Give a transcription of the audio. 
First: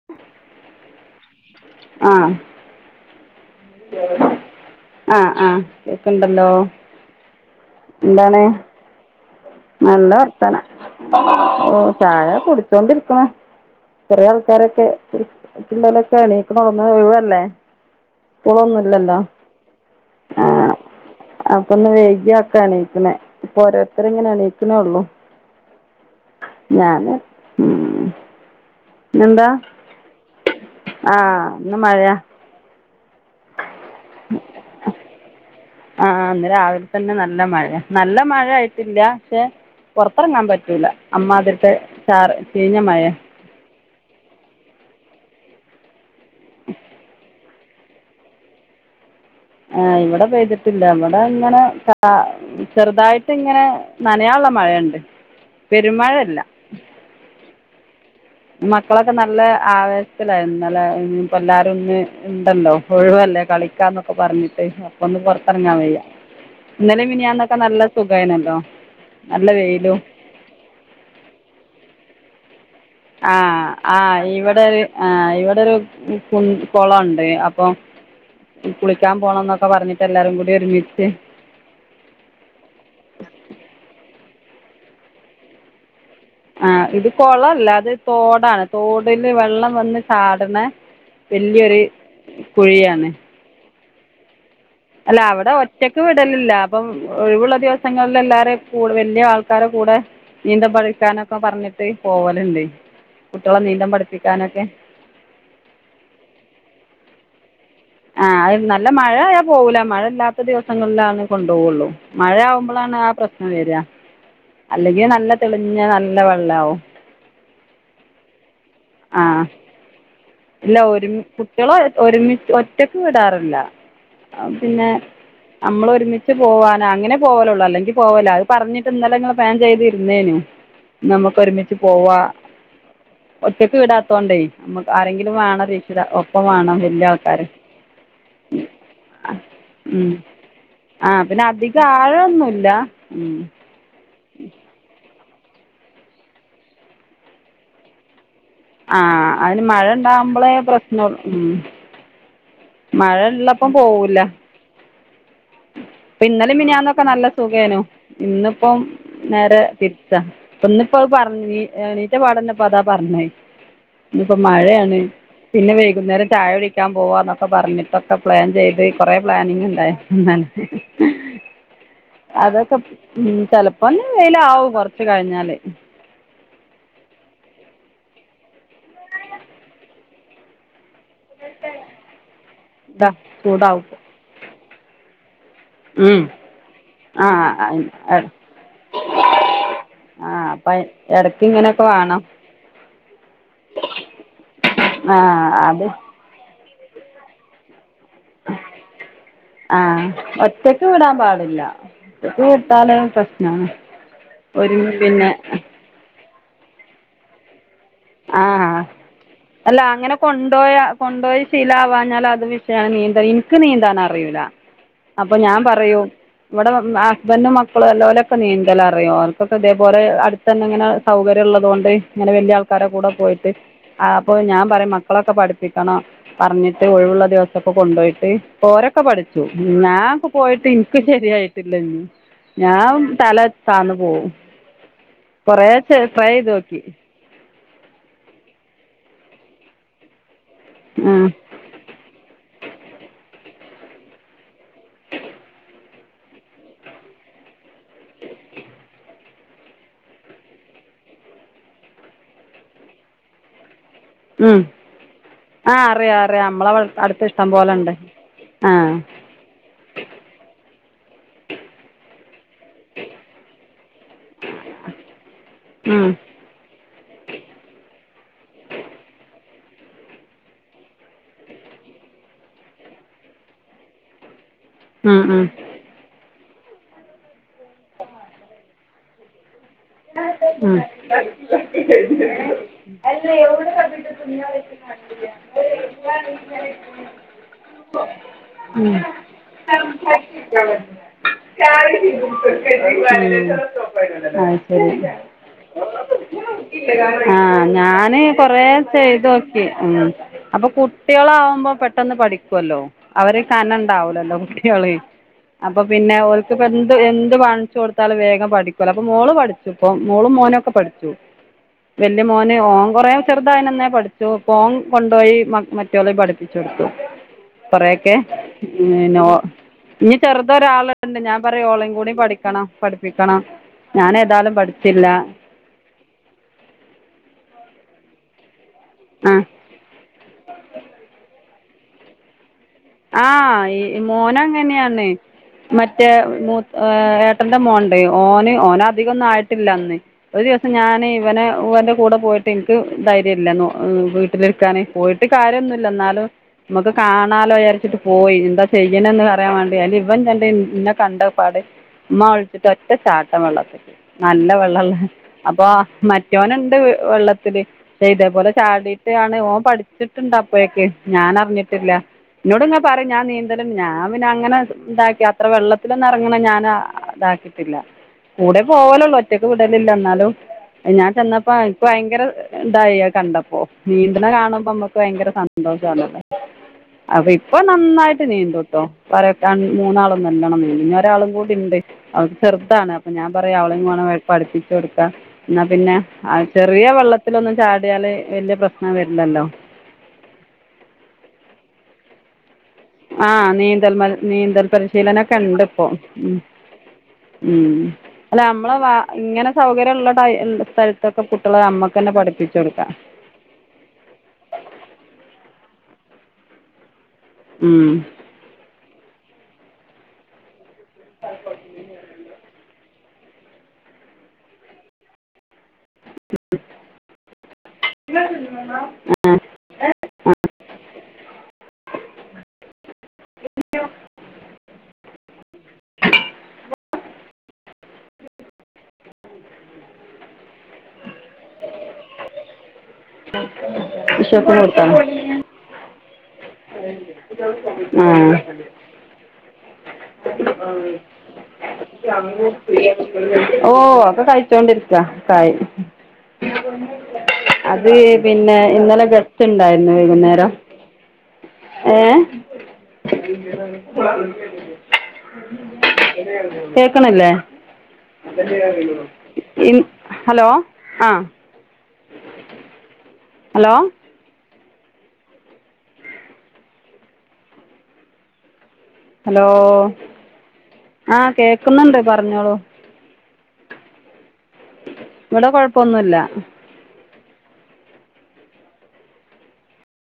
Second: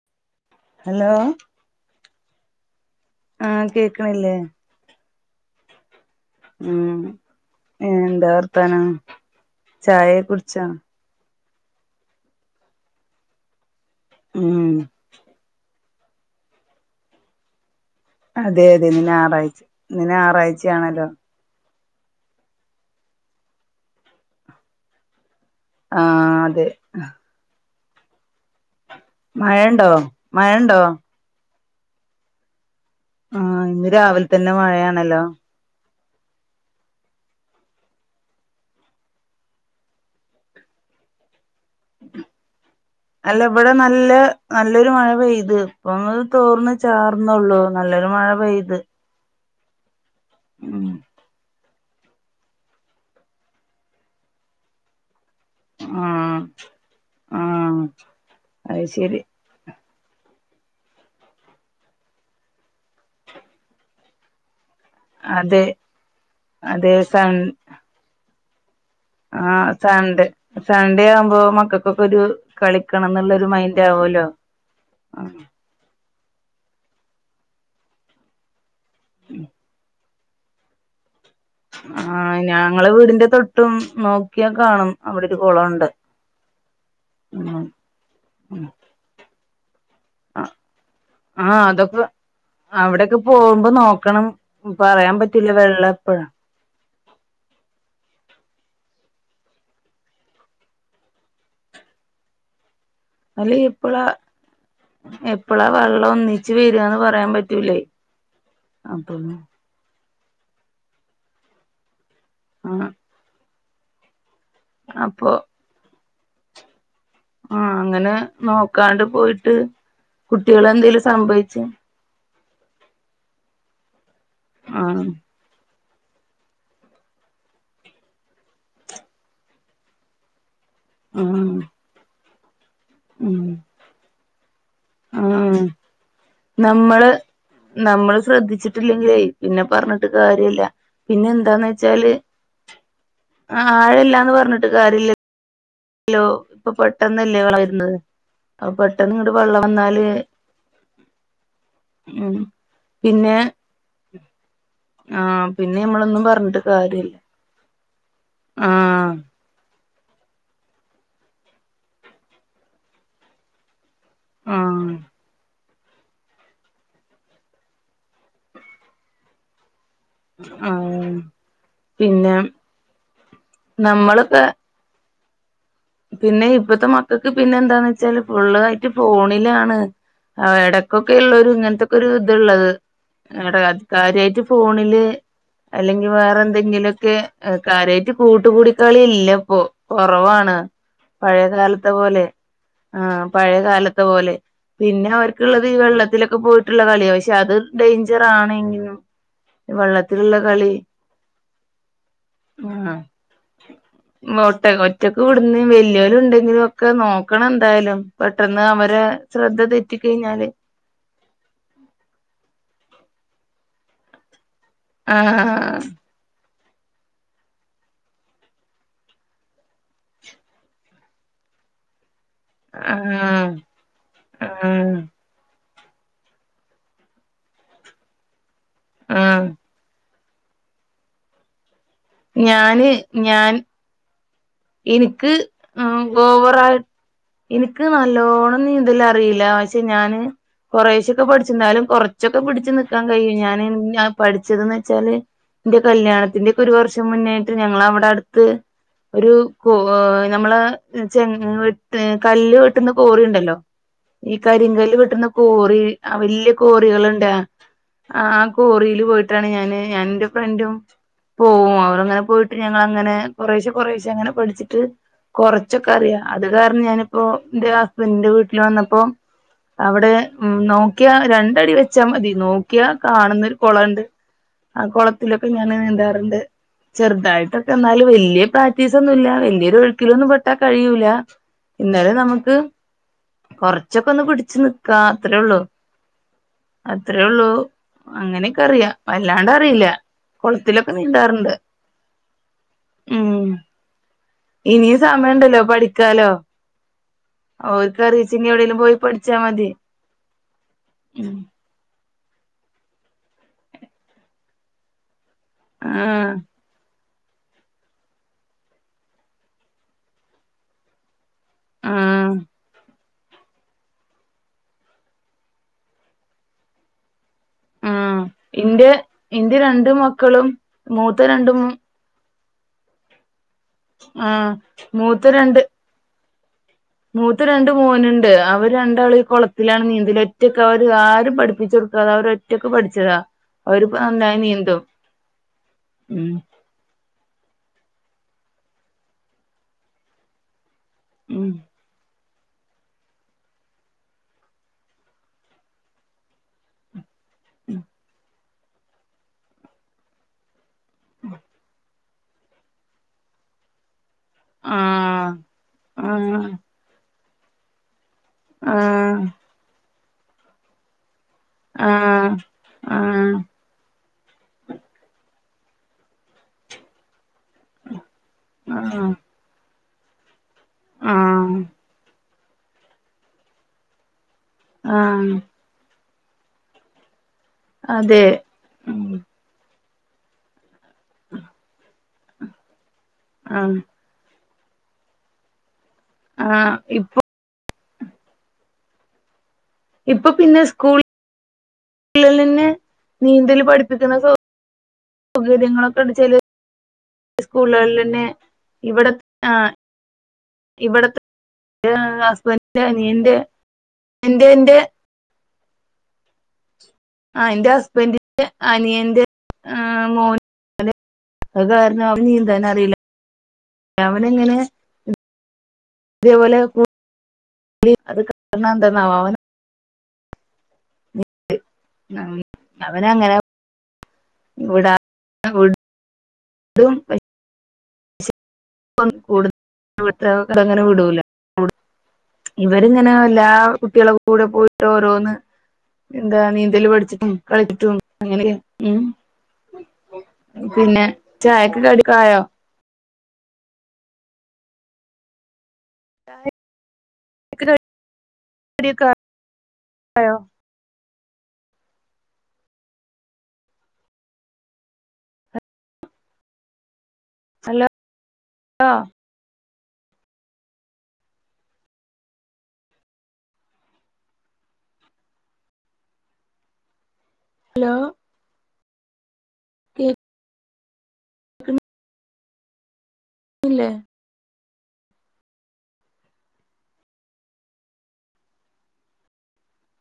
[inaudible] Hello ആഹ് ആഹ് കേക്കണില്ലേ ആഹ് ആഹ് കേക്ക്ണ്ടല്ലോ ഉം എന്താ എന്താണ് വർത്താനം ചായെക്ക കുടിച്ചോ ഓഹ് ചായ കുടിച്ചോണ്ടിരിക്കണ് ചെറിയ ഉം ആൾക്കാരൊക്കെ പിള്ളലൊക്കെണീക്കണ ഒന്നായൊഴിവല്ലേ അതെ അതെ ഇന്ന് ഞാറാഴ്ച ഇന്ന് ആഹ് ഞാറാഴ്ചയാണല്ലോ അപ്പൊ ഒന്ന് വൈഗിയാക്കെണീയിക്കണേ ഇപ്പൊ ഓരോത്തര് ഇങ്ങനെ എണീയിക്കണേ ഉള്ളു ആഹ് അതെ [unintelligible] ഉം പിന്നെന്താ മഴണ്ടോ മഴണ്ടോ ആഹ് ന്ന് മഴാ ആഹ് ഇന്ന് രാവിൽത്തെന്നെ മഴെയാണല്ലോ ആഹ് ഇന്ന് രാവിൽത്തന്നെ നല്ല മഴ നല്ല മഴായ്ട്ടില്ല ക്ഷെ പൊർത്തെർങ്ങാം പറ്റൂല അമ്മാതിര്ത്തെ ചാറ് ചീഞ്ഞ മയേ അല്ല വടെ നല്ലെ നല്ലൊരു മഴ പെയ്ത് ഇപ്പൊന്ന് തോർന്ന് ചാർണാെള്ളു നല്ലൊര് മഴ പെയ്ത് ആഹ് ഇവ്ടെ പെയ്തിട്ടില്ല ഉം ഇവടെങ്ങെനെ ച ആഹ് ചെർതായിട്ട്ങ്ങെനെ നനയാള്ള മഴണ്ട് പെരും ആഹ് മഴല്ല ആഹ് അത് മക്കളൊക്കെ ശരി നല്ലെ ആവേ ശത്തിലാ ഇന്നലെ ഇ [unintelligible] പ്പോ എല്ലാരും ന്ന് ഇണ്ടല്ലോ ഒഴുവല്ലേ കളിക്കാന്നൊക്കെ പർഞ്ഞിട്ട് അപ്പാെന്ന് അതെ പൊർത്തെർങ്ങാൻ വെയ്യ അതെ ഇന്നലിം സൺ മിനിയാന്നൊക്കെ നല്ല സുഖായ്നല്ലോ ആഹ് സാൺഡ് സാൺഡേ ആവുമ്പോ മക്കക്കൊക്കാെരു കളിക്കണം എന്നുള്ളൊരു ആഹ് മൈൻഡ് ആവുമല്ലോ ആഹ് ഇവിടൊര് ആഹ് ഇവിടൊര് കു കോളൊണ്ട് അപ്പം കുളിക്ക്യാൻ പോണംന്നാെക്ക പർഞ്ഞിട്ട് എല്ലാരും കൂടി ഒരുമിച്ച് ആഹ് ഞങ്ങളെ വീടിന്റെ തൊട്ടും നോക്ക്യാ കാണും അവിടാെര് കൊളോണ്ട് ആഹ് ഇത് കൊളല്ലാ ഇത് ഉം തോടാണ് തോട്ല് വെള്ളം വന്ന് ചാട്ണെ ആഹ് അതൊക്കെ കുഴ്യാണ് പോവുമ്പം നോക്കണം പറയാൻ അല്ല അവിടെ പറ്റൂല വെള്ളം ഒറ്റക്ക് എപ്പഴാ വിടൽല്ല പ്പം ഒഴിവ്ള്ള ദിവസങ്ങളിലെല്ലാരെയും കൂ വല്യെ ആൾക്കാരെ കൂടെ നീന്തം പഠിക്കാനൊക്കെ പർഞ്ഞിട്ട് പോവല്ണ്ട് അല്ലേ എപ്പെളാ എപ്പെളാ വെള്ളം ഒന്നിച്ച് വെരാന്ന് പറയാൻ പറ്റൂലേ ആഹ് അത് നല്ല അപ്പൊ മഴായ പോവൂല മഴ ഇല്ലാത്ത ദിവസങ്ങൾലാണ് കൊണ്ടാേവാെള്ളു ആഹ് മഴെയാവുമ്പളാണ് ആ പ്രശ്നം വര്വ അല്ലെങ്കി അപ്പൊ നല്ല തെളിഞ്ഞ നല്ല വെള്ളാവും ആഹ് അങ്ങെനെ നോക്കാണ്ട് ആഹ് പോയിട്ട് കുട്ടികളെന്തേലും സംഭവിച്ച ഒരുമിച് ഒറ്റെക്ക് വിടാറില്ല അഹ് പിന്നെ ആഹ് ഞമ്മള് ഒരുമിച്ച് പോവാനാ അങ്ങെനെ പോവെലാെള്ളൂ അല്ലെങ്കി പോവല്ലാ അത് പർഞ്ഞിട്ട് ഇന്നലെ ങ്ങള് പ്ലാൻ ചെയ്ത്‌ര്ന്നേനി [inaudible] നമ്ക്ക് ഒര്മിച്ച് പോവാ ഉം ഒറ്റെക്ക് വിടാത്തോണ്ടേ നമ്ക് ആരെങ്കി ആഹ് വാണം രക്ഷിത ഒപ്പം വാണം വെല്ല്യെ നമ്മള് ആൾക്കാര് നമ്മള് ശ്രെദ്ധിച്ചിട്ടില്ലെങ്കിലേ പിന്നെ പർഞ്ഞിട്ട് കാര്യല്ല ആഹ് പിന്നെ അധികാഴെന്നൂല്ലാ ഉം ആഹ് ആഴല്ലാന്ന് പർഞ്ഞിട്ട് കാര്യല്ല ലോ ഇപ്പൊ പെട്ടെന്നെല്ലേ വളവര്ന്നത് ആഹ് അയ്ന് മഴണ്ടാവുമ്പളേ പ്രശ്നൊൾ ഉം ഉം മഴ പിന്നെ ഉള്ളപ്പം പോവില്ല ആഹ് പിന്നെ നമ്മളൊന്നും ഇപ്പം ഇന്നെലിം പറഞ്ഞിട്ട് മിനിയാന്നൊക്കെ കാര്യല്ല നല്ല സുഖേനു ഇന്ന്പ്പം ആഹ് നേരെ തിര് ച്ചാ പ്പം ഇന്ന്പ്പോ അത് പർഞ്ഞ് നി എണീറ്റ പാടന്നെപ്പതാ പർഞ്ഞേ ന്ന് പ്പം ആഹ് മഴയാണ് പിന്നെ വെയ്കുന്നേരം ചായ കുടിക്ക്യാൻ പോവാന്നൊക്കെ പറഞ്ഞിട്ടൊക്കെ പ്ലാൻ ചെയ്ത് കൊറേ പ്ലാനിങ് ഇണ്ടായ് ആഹ് പിന്നെ അതൊക്കെ ഉം ചെലപ്പഞ്ഞ് നമ്മളൊക്കെ വെയ്ലാവും കൊറ്ച്ച് കഴിഞ്ഞാല് പിന്നെ ഇപ്പത്തെ മക്കക്ക് പിന്നെന്താന്ന് വെച്ചാല് ഫുള്ളായിട്ട് ഫോണിലാണ് അവടെ ക്കൊക്കേള്ളാെരു ഇങ്ങൻത്തൊക്കാെരു ത്ള്ളത് [unintelligible] ടെ ചൂടാവും കാര്യായ്ട്ട് ഫോണില് അല്ലെങ്കി ഉം വേറെ എന്തെങ്കിലൊക്കെ ആഹ് അയിന് കാര്യായിട്ട് എട് കൂട്ടുകൂടിക്കളി ഇല്ലപ്പൊ കൊറവാണ് എടെക്ക് പഴയ ഇങ്ങനൊക്കെ കാലത്തെ വാണം പോലെ ആഹ് പഴേകാലത്തെ പോലെ പിന്നെ ആഹ് അവര്ക്ക്ള്ളത് ഈ അത് വെള്ളത്തിലൊക്കെ പോയിട്ട്ള്ള കള്യാ പക്ഷെ അത് ഡെയിഞ്ചറാണെങ്കിലും ആഹ് ഒറ്റക്ക് വിടാം പാടില്ല ഒറ്റക്ക് വിട്ടാലഹ് പ്രശ്നാണ് ങ്ങോട്ട് ഒരുമി ഒറ്റക്ക് പിന്നെ വ്ടെന്നേം വെല്ല്യോല്ണ്ടെങ്കിലും ഒക്കെ നോക്കണെന്തായാലും പെട്ടെന്ന് ആഹ് അവരെ അല്ല ശ്രദ്ധതെറ്റി അങ്ങനെ കഴിഞ്ഞാല് കൊണ്ടോയ കൊണ്ടോയി ശീലാവാഞ്ഞാലത് വിഷയാ നീന്ത ഇൻക്ക് നീന്താനറിയൂല അപ്പം ഞാ ആഹ് പറയും ഇവടെ വന്നാ ഹസ്ബൻഡും മക്കളും എല്ലാ ഓലൊക്കെ നീന്തലറിയും ഓൽക്കൊക്കെ ഇതേപോലെ അട്ത്ത് ന്നെ ഇങ്ങനെ സൗകര്യള്ളതുകൊണ്ട് ഇങ്ങനെ വല്ല്യ ആൾക്കാരെ കൂടെ ആഹ് പോയിട്ട് അപ്പോ ഞാൻ പറയും ആഹ് മക്കളെ ക്കെ പഠിപ്പിക്കണം പർഞ്ഞിട്ട് ഒഴിവ്ള്ള ദിവസൊക്കെ കൊണ്ടോയിട്ട് പ്പം ഓരൊക്കെ പഠിച്ചു ആഹ് ഞാംപ്പ പോയിട്ട് ഇൻക്ക് ശെരിയായിട്ടില്ലെഞ്ഞും ഞാന് ഞാം തല ഞാൻ താന്ന് പോവും എനിക്ക് കൊറേ ട്രൈയ്തോക്കി ഇൻക്ക് നല്ലോണം നീന്തലറീല പക്ഷെ ഞാന് കുറേശൊക്കെ ഉം പഠിച്ച് ന്നാലും കൊറ് ച്ചൊക്കെ പിടിച്ചു നിക്കാം കഴിയും ഞാന് ഞ പഠിച്ചത് ന്ന് വെച്ചാല് ഇന്റെ കല്ല്യാണത്തിന്റെക്കെ ഒരു വർഷം മുന്നായിട്ട് ഞങ്ങളവ്ടെട്ത്ത് ഒരു കോ ഏഹ് നമ്മളെ ചെ വെട്ട് കല്ല് വെട്ടുന്ന കോറിയുണ്ടല്ലോ? [inaudible] ഈ ഉം കരിങ്കല്ല് വെട്ടുന്ന കോറി ആഹ് അറിയാം അറിയാം വല്ല്യ നമ്മളെ അടുത്ത് കോറികളുണ്ട് ഇഷ്ടം പോലെ ഉണ്ട് ആ ആഹ് കോറീല് പോയിട്ട് ട്ടാണ് ഞാന് ഞാനുന്റെ ഫ്രണ്ടും പോവും അവടെങ്ങനെ പോയിട്ട് ഞങ്ങളങ്ങനെ കൊറേശെ കൊറേശെ ച്ചെ അങ്ങനെ പഠിച്ചിട്ട് ഉം കൊറച്ചൊക്കറിയാ അത് കാരണം ഞാനിപ്പൊ ഇന്റെ ഹസ്ബൻഡിന്റെ വീട്ടില് വന്നപ്പോ അവിടെ ഉം നോക്കിയാ രണ്ടടി വെച്ചാമതി നോക്കിയാ കാണുന്ന ഒര് കൊളണ്ട് ആ ഉം ഉം കൊളത്തിലൊക്കെ ഞാന് നീന്താറ്ണ്ട് ചെറുതായിട്ടൊക്കെന്നാലും വല്ല്യ പീസൊന്നൂല്ല വല്ല്യൊരു ഒഴുക്കിലൊന്നും പെട്ടാ ഉം കഴിയൂല്ല ഇന്നലും നമക്ക് അല്ല എവിടെ കണ്ടിട്ട് കൊറച്ചൊക്കൊന്ന് പിടച്ച് തിന്നാൻ നിക്കാ അത്രേയൊള്ളു പറ്റും അത്രേയൊള്ളു അങ്ങനെക്കറിയാ ഉം. അത് വല്ലാണ്ടറീല ശരി കൊളത്തിലൊക്കെ നീന്താറ്ണ്ട് ഉം ഇനിയും സമയണ്ടല്ലോ പഠിക്കാലോ? ആഹ് ഓര്ക്ക് ഞാന് അറിയിച്ചെങ്കി കൊറേ എവിടെലും പോയി പഠിച്ചാ ചെയ്തോക്കി മതി ഉം അപ്പൊ കുട്ട ഉം കുട്ട്യളാവുമ്പോ പെട്ടെന്ന് പഠിക്കൊ ല്ലോ അവര് കനെണ്ടാവൂലല്ലോ കുട്ട്യള് അപ്പൊ പിന്നെ ആഹ് ഓൽക്ക് ഇപ്പെന്ത് എന്ത് വാങ്ങിച്ചു കൊടുത്താലും വേഗം പഠിക്കൊല്ലോ അപ്പൊ മോള് പഠിച്ചുപ്പം മോളും മോനൊക്കെ പഠിച്ചു വല്ല്യ ആഹ് മോന് ഓം കൊറേ ചെറുതായിനന്നെ പഠിച്ചു ഇപ്പോൻ കൊണ്ടോയി മറ്റോളിം പഠിപ്പിച്ചൊടുത്തു കൊറേക്കെ ആഹ് ഇന്റെ ഇന്റെ രണ്ട് ഇഞ് മക്കളും ചെറുതൊരാള്ണ്ട് മൂത്ത ഞാ രണ്ടും പറിം ഓളിം കൂടി പഠിക്ക ണം പഠിപ്പിക്കണം ഞാൻ ആ ഏതായാലും പഠിച്ചില്ല മൂത്ത രണ്ട് മൂത്ത രണ്ട് മോന്ണ്ട് അവര് രണ്ടാളി ആ കൊള ത്തിലാണ് നീന്തല് ഒറ്റൊക്കെ അവര് ആരും പഠിപ്പിച്ചൊടുക്കാതെ അവരൊറ്റക്ക് പഠിച്ച ആഹ് ഈ മോനങ്ങനെയാണെ മറ്റെ ഉം മൂത്ത ഏ ഏട്ടന്റെ മോണ്ട് ഓന് ഓനധികൊന്നും ആയിട്ടില്ലന്ന് ഒരു ദിവസം ഞാന് ഇവന ഉം ഇവന്റെ കൂടെ പോയി ട്ട് ഇൻക്ക് ധൈര്യല്ല വീട്ടില്ര്ക്കാന് പോയിട്ട് കാര്യന്നുല്ല ഇന്നാലും മ്മക്ക് കാണാലോ വിചാരിച്ചിട്ട് പോയി എന്താ ചെയ്യ്ണെന്ന് അറിയാം വേണ്ടി അയില് ഇവൻണ്ട് ഇന്നെ ക ണ്ടപ്പാട് ഇമ്മാ വിള്ച്ച്ട്ട് ഒറ്റ ചാട്ടം വള്ളത്ത്ക്ക് നല്ല വെള്ളള്ള ആഹ് അപ്പൊ ആഹ് മറ്റോന്ണ്ട് വെള്ളത്തില് ചെയ്ത പോലെ ആഹ് ചാടിയിട്ടാണ് ഓൻ പഠിച്ചിട്ട്ണ്ട് അപ്പഴേക്കെ ഞാനറിഞ്ഞിട്ട് ആഹാ ഇന്നോട്ങ്ങെ പറിം ഞാ നീന്ത ല്ണ്ട് ഞാ പിന്നെ അങ്ങനെതാക്കി അത്ര വെള്ളത്തിലൊന്നെറങ്ങ്ണെ ഞാനും ഇതാക്കി ട്ടില്ല കൂടെ ആഹ് പോവലൊള്ളൂ ഒറ്റക്ക് വിടലില്ല ഇന്നാലും ഞാൻ ചെന്നപ്പോ ആഹ് ഇൻക്ക് ഭയങ്കര ഇണ്ടായി അഹ് കണ്ടപ്പോ നീന്ത്ന കാണുമ്പോ മ്മക്ക് ഭയങ്കര ആഹ് സന്തോഷണല്ലോ. അപ്പ ഇപ്പൊ നന്നായിട്ട് അതെ നീന്ത്ട്ടോ ഉം പറ്യ ര മൂന്നാളും നല്ലോണം നീന്തും. ഞ ഒരാളും കൂടി ണ്ട് അവക്ക് ചെർതാണ് അപ്പ ഞാൻ പറയാ അവളെ ആഹ് മാണം പഠിപ്പിച്ചൊട്ക്കാ. എന്നാ പിന്നെ ആഹ് ചെറിയ വെള്ളത്തിലൊന്നും ചാടിയാല് വല്യ പ്രശ്നം വരില്ലല്ലോ. ഇപ്പ പിന്നെ സ്കൂൾ ള് നിന്ന് ആഹ് നീന്തൽ മ നീന്തൽ പരിശീലനൊക്കെ ണ്ട് ഇപ്പൊ സൗകര്യങ്ങളൊക്കെ ഉണ്ട് ഉം. ചെല ഉം സ്കൂളുകളിലന്നെ അല്ല നമ്മള് വ ഇവിടെ ഇങ്ങനെ ആഹ് സൗകര്യള്ള ട്ടയ് എന്ത ഇവിടത്തെ സ്ഥലത്തൊക്കെ കു ട്ട്യളെ അമ്മക്കന്നെ പഠിപ്പിച്ചൊട്ക്കാ. എന്തേ എന്തേ ആഹ് എന്റെ ഉം ഹസ്ബൻഡ് ൻ്റെ അനിയന്റെ ഹേ മോൻ എന്തേ അത് കാര്ണം അവന് നീന്താനറിയില്ല അവനങ്ങനെ ഉം അതേപോലെ [unintelligible] അത് കാണാന്തന്നവോ [unintelligible] [unintelligible] അവന അങ്ങനെ [unintelligible] വ്ടാ [unintelligible] [inaudible] [unintelligible] [unintelligible] അങ്ങനെ വിടൂല വ്ട് ഇവര്ങ്ങനെ എല്ലാ കുട്ട്യളെ കൂടെ വിശപ്പ് പോയിട്ട കൊടുത്താ ഓരോന്ന് എന്താ നീന്തല് പഠിച്ചിട്ടും കളിച്ചിട്ടും ആഹ് അങ്ങനെ ക്കെ ഉം പിന്നെ ചായക്ക് കടിക്കായോ? ഓഹ് ഒക്കെ കഴിച്ചോണ്ടിരിക്ക കായ് ചായ് അത് പിന്നെ ഇന്നലെ കടിയൊക്കെ ആയോ? ഗത്ത് ണ്ടായിരുന്നു വൈകുന്നേരം. ഏഹ് കേക്ക്ണില്ലേ? ഹലോ ഇൻ ഹലോ ആഹ് അ ഹലോ? ഹലോ? ഹലോ കേക്കുന്നില്ലേ ആഹ് കേക്ക്ന്നുണ്ട് പർഞ്ഞോളൂ. ഇല്ലേ ഇവടെ കൊഴപ്പൊന്നുല്ല.